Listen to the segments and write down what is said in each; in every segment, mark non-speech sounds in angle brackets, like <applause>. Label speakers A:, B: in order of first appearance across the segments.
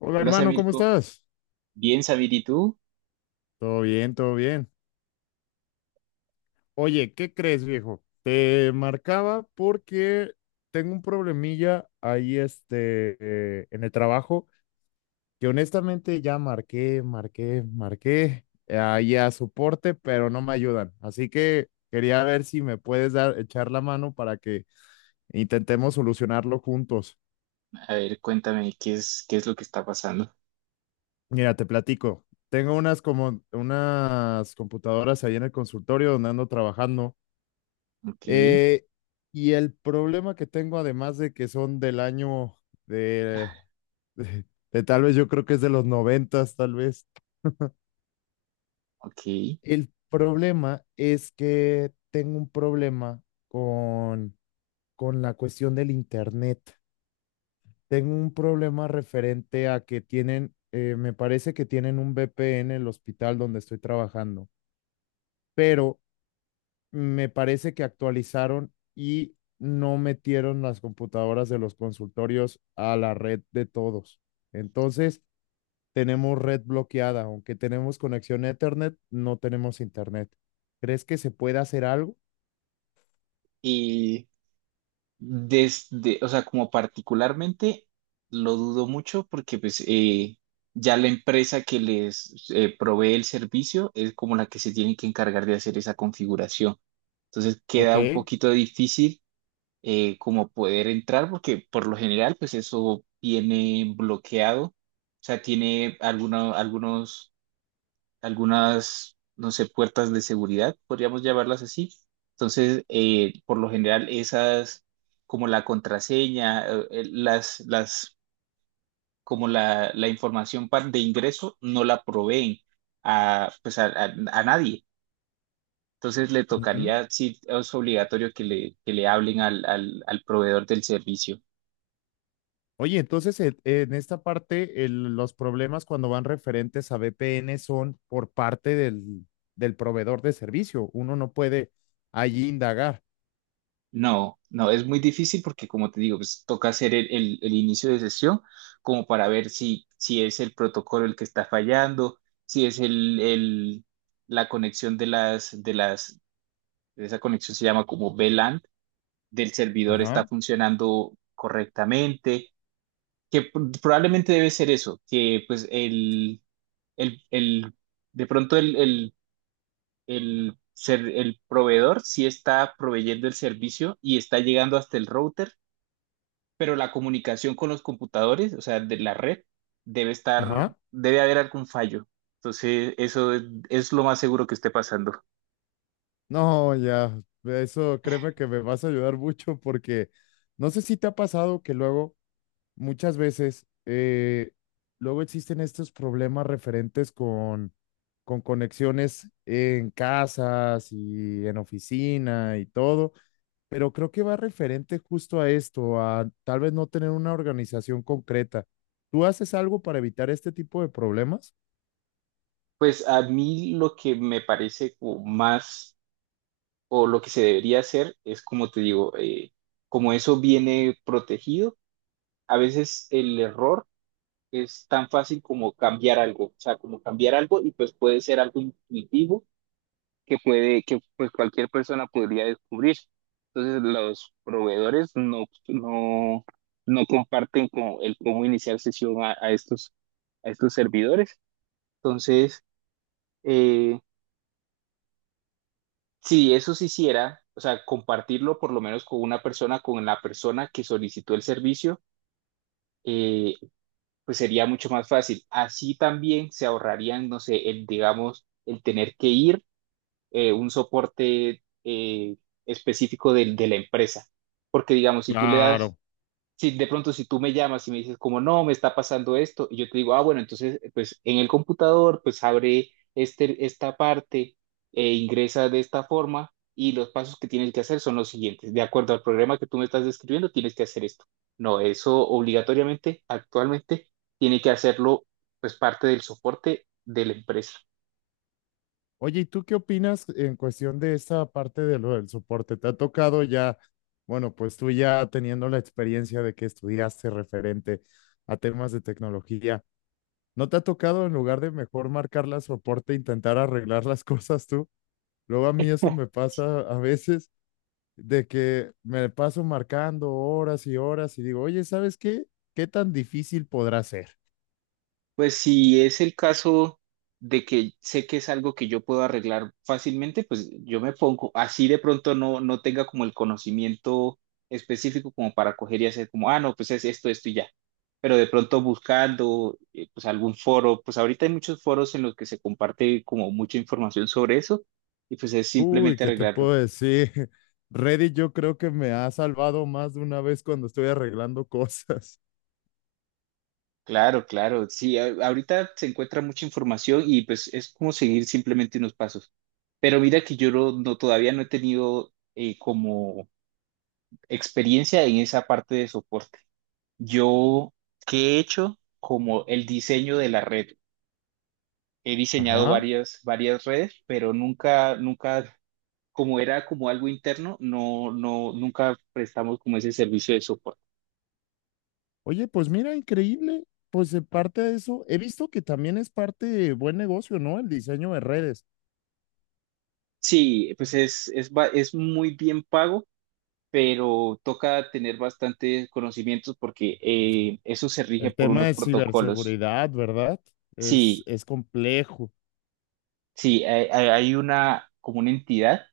A: Hola
B: Hola
A: hermano, ¿cómo
B: Samirko,
A: estás?
B: bien Samir, ¿y tú?
A: Todo bien, todo bien. Oye, ¿qué crees, viejo? Te marcaba porque tengo un problemilla ahí en el trabajo que honestamente ya marqué ahí a soporte, pero no me ayudan. Así que quería ver si me puedes dar, echar la mano para que intentemos solucionarlo juntos.
B: A ver, cuéntame qué es lo que está pasando.
A: Mira, te platico. Tengo unas como unas computadoras ahí en el consultorio donde ando trabajando.
B: Ok,
A: Eh, y el problema que tengo, además de que son del año de, de- de tal vez yo creo que es de los noventas, tal vez,
B: ok.
A: el problema es que tengo un problema con la cuestión del internet. Tengo un problema referente a que tienen, me parece que tienen un VPN en el hospital donde estoy trabajando, pero me parece que actualizaron y no metieron las computadoras de los consultorios a la red de todos. Entonces, tenemos red bloqueada, aunque tenemos conexión a Ethernet, no tenemos Internet. ¿Crees que se puede hacer algo?
B: Y desde, o sea, como particularmente lo dudo mucho porque pues ya la empresa que les provee el servicio es como la que se tiene que encargar de hacer esa configuración. Entonces
A: Ok.
B: queda un poquito difícil como poder entrar porque por lo general pues eso viene bloqueado. O sea, tiene algunos algunas, no sé, puertas de seguridad, podríamos llamarlas así. Entonces, por lo general, esas, como la contraseña, como la información de ingreso, no la proveen a, pues a nadie. Entonces, le
A: Ujú.
B: tocaría, sí, es obligatorio que le hablen al proveedor del servicio.
A: Oye, entonces en esta parte los problemas cuando van referentes a VPN son por parte del proveedor de servicio. Uno no puede allí indagar.
B: No, no, es muy difícil porque como te digo, pues toca hacer el inicio de sesión como para ver si, si es el protocolo el que está fallando, si es la conexión de esa conexión se llama como VLAN, del servidor está
A: Ajá,
B: funcionando correctamente, que probablemente debe ser eso, que pues el, el- de pronto el proveedor sí está proveyendo el servicio y está llegando hasta el router, pero la comunicación con los computadores, o sea, de la red, debe estar,
A: ajá.
B: debe haber algún fallo. Entonces, eso es lo más seguro que esté pasando.
A: No, ya, eso créeme que me vas a ayudar mucho porque no sé si te ha pasado que luego, muchas veces, luego existen estos problemas referentes con conexiones en casas y en oficina y todo, pero creo que va referente justo a esto, a tal vez no tener una organización concreta. ¿Tú haces algo para evitar este tipo de problemas?
B: Pues a mí lo que me parece como más, o lo que se debería hacer, es como te digo, como eso viene protegido, a veces el error es tan fácil como cambiar algo, o sea, como cambiar algo y pues puede ser algo intuitivo que puede, que pues cualquier persona podría descubrir. Entonces, los proveedores no comparten como el cómo iniciar sesión a estos servidores. Entonces, eh, si eso se hiciera, o sea, compartirlo por lo menos con una persona, con la persona que solicitó el servicio, eh, pues sería mucho más fácil. Así también se ahorrarían, no sé, el, digamos, el tener que ir un soporte específico de la empresa. Porque digamos, si tú le das,
A: Claro.
B: si de pronto si tú me llamas y me dices como, no, me está pasando esto, y yo te digo, ah, bueno, entonces, pues en el computador, pues abre este, esta parte e ingresa de esta forma y los pasos que tienes que hacer son los siguientes. De acuerdo al programa que tú me estás describiendo, tienes que hacer esto. No, eso obligatoriamente, actualmente, tiene que hacerlo, pues parte del soporte de la empresa.
A: Oye, ¿y tú qué opinas en cuestión de esta parte de lo del soporte? ¿Te ha tocado ya, bueno, pues tú ya teniendo la experiencia de que estudiaste referente a temas de tecnología, ¿no te ha tocado en lugar de mejor marcar la soporte, intentar arreglar las <laughs> cosas tú? Luego a mí eso me pasa a veces de que me paso marcando horas y horas y digo, oye, ¿sabes qué? ¿Qué tan difícil podrá ser?
B: Pues si es el caso de que sé que es algo que yo puedo arreglar fácilmente, pues yo me pongo, así de pronto no, no tenga como el conocimiento específico como para coger y hacer como, ah, no, pues es esto, esto y ya. Pero de pronto buscando pues algún foro, pues ahorita hay muchos foros en los que se comparte como mucha información sobre eso y pues es
A: Uy,
B: simplemente
A: ¿qué te
B: arreglarlo.
A: puedo decir? <laughs> Reddit yo creo que me ha salvado más de una vez cuando estoy arreglando <laughs> cosas.
B: Claro, claro, sí, ahorita se encuentra mucha información y pues es como seguir simplemente unos pasos. Pero mira que yo todavía no he tenido como experiencia en esa parte de soporte. Yo, ¿qué he hecho? Como el diseño de la red. He diseñado
A: Ajá.
B: varias, varias redes, pero nunca, nunca, como era como algo interno, nunca prestamos como ese servicio de soporte.
A: Oye, pues mira, increíble. Pues en parte de eso, he visto que también es parte de buen negocio, ¿no? El diseño de redes.
B: Sí, pues es, es muy bien pago, pero toca tener bastantes conocimientos porque eso se rige
A: El
B: por
A: tema
B: unos
A: de
B: protocolos.
A: ciberseguridad, ¿verdad? Es,
B: Sí,
A: es complejo.
B: sí, hay, hay una como una entidad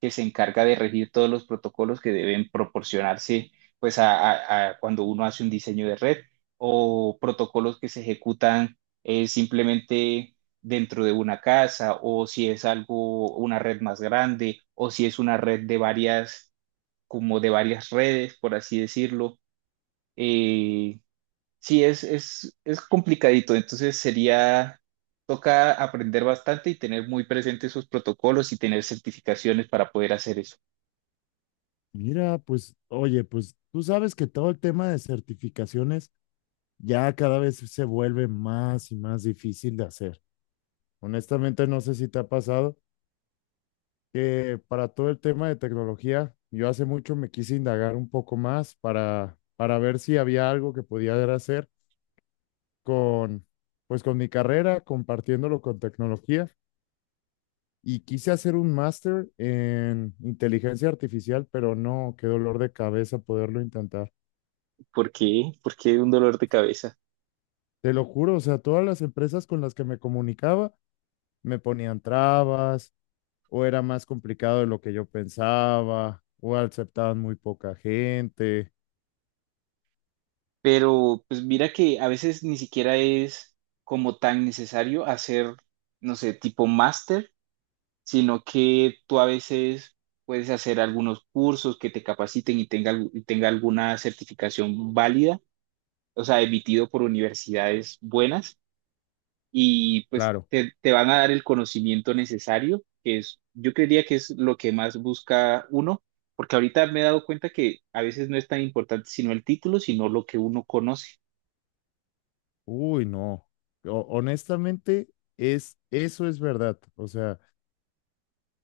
B: que se encarga de regir todos los protocolos que deben proporcionarse pues a cuando uno hace un diseño de red o protocolos que se ejecutan simplemente dentro de una casa o si es algo, una red más grande o si es una red de varias, como de varias redes, por así decirlo. Eh, Sí, es complicadito, entonces sería, toca aprender bastante y tener muy presentes esos protocolos y tener certificaciones para poder hacer eso.
A: Mira, pues, oye, pues tú sabes que todo el tema de certificaciones ya cada vez se vuelve más y más difícil de hacer. Honestamente, no sé si te ha pasado que para todo el tema de tecnología, yo hace mucho me quise indagar un poco más para ver si había algo que podía hacer con, pues con mi carrera, compartiéndolo con tecnología. Y quise hacer un máster en inteligencia artificial, pero no, qué dolor de cabeza poderlo intentar.
B: ¿Por qué? Porque un dolor de cabeza.
A: Te lo juro, o sea, todas las empresas con las que me comunicaba me ponían trabas o era más complicado de lo que yo pensaba o aceptaban muy poca gente.
B: Pero pues mira que a veces ni siquiera es como tan necesario hacer, no sé, tipo máster, sino que tú a veces puedes hacer algunos cursos que te capaciten y tenga alguna certificación válida, o sea, emitido por universidades buenas y pues
A: Claro.
B: te van a dar el conocimiento necesario, que es, yo creería que es lo que más busca uno, porque ahorita me he dado cuenta que a veces no es tan importante sino el título, sino lo que uno conoce.
A: Uy, no. Honestamente, es, eso es verdad. O sea,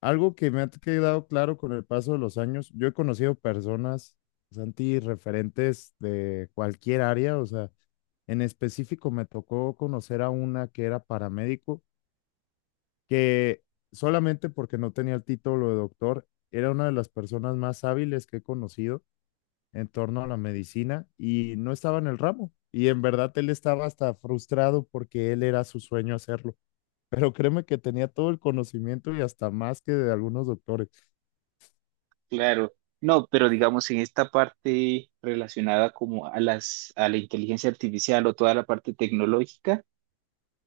A: algo que me ha quedado claro con el paso de los años, yo he conocido personas, Santi, referentes de cualquier área. O sea, en específico me tocó conocer a una que era paramédico, que solamente porque no tenía el título de doctor, era una de las personas más hábiles que he conocido en torno a la medicina y no estaba en el ramo. Y en verdad él estaba hasta frustrado porque él era su sueño hacerlo. Pero créeme que tenía todo el conocimiento y hasta más que de algunos doctores.
B: Claro, no, pero digamos en esta parte relacionada como a las, a la inteligencia artificial o toda la parte tecnológica,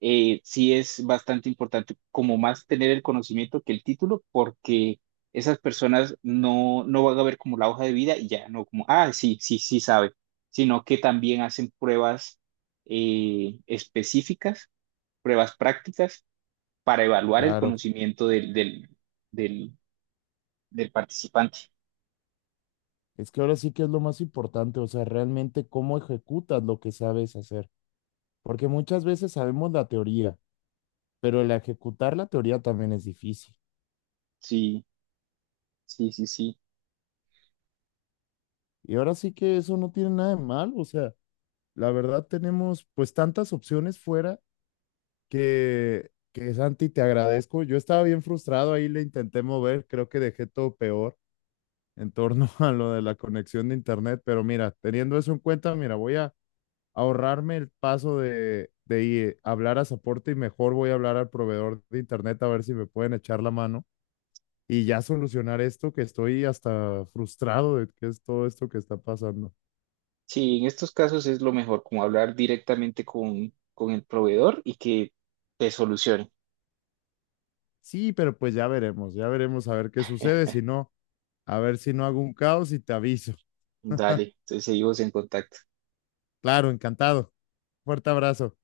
B: sí es bastante importante como más tener el conocimiento que el título, porque esas personas no, no van a ver como la hoja de vida y ya, no como, ah, sí, sí, sí sabe, sino que también hacen pruebas específicas, pruebas prácticas para evaluar el
A: Claro,
B: conocimiento del, del participante.
A: es que ahora sí que es lo más importante, o sea, realmente cómo ejecutas lo que sabes hacer. Porque muchas veces sabemos la teoría, pero el ejecutar la teoría también es difícil.
B: Sí, sí, sí, sí.
A: Y ahora sí que eso no tiene nada de mal, o sea, la verdad tenemos pues tantas opciones fuera que Santi, te agradezco. Yo estaba bien frustrado, ahí le intenté mover, creo que dejé todo peor en torno <laughs> a lo de la conexión de internet, pero mira, teniendo eso en cuenta, mira, voy a ahorrarme el paso a hablar a soporte y mejor voy a hablar al proveedor de internet a ver si me pueden echar la mano y ya solucionar esto que estoy hasta frustrado de que es todo esto que está pasando.
B: Sí, en estos casos es lo mejor, como hablar directamente con el proveedor y que te solucione.
A: Sí, pero pues ya veremos a ver qué sucede, si no, a ver si no hago un caos y te aviso.
B: Dale, entonces seguimos en contacto.
A: Claro, encantado. Fuerte abrazo.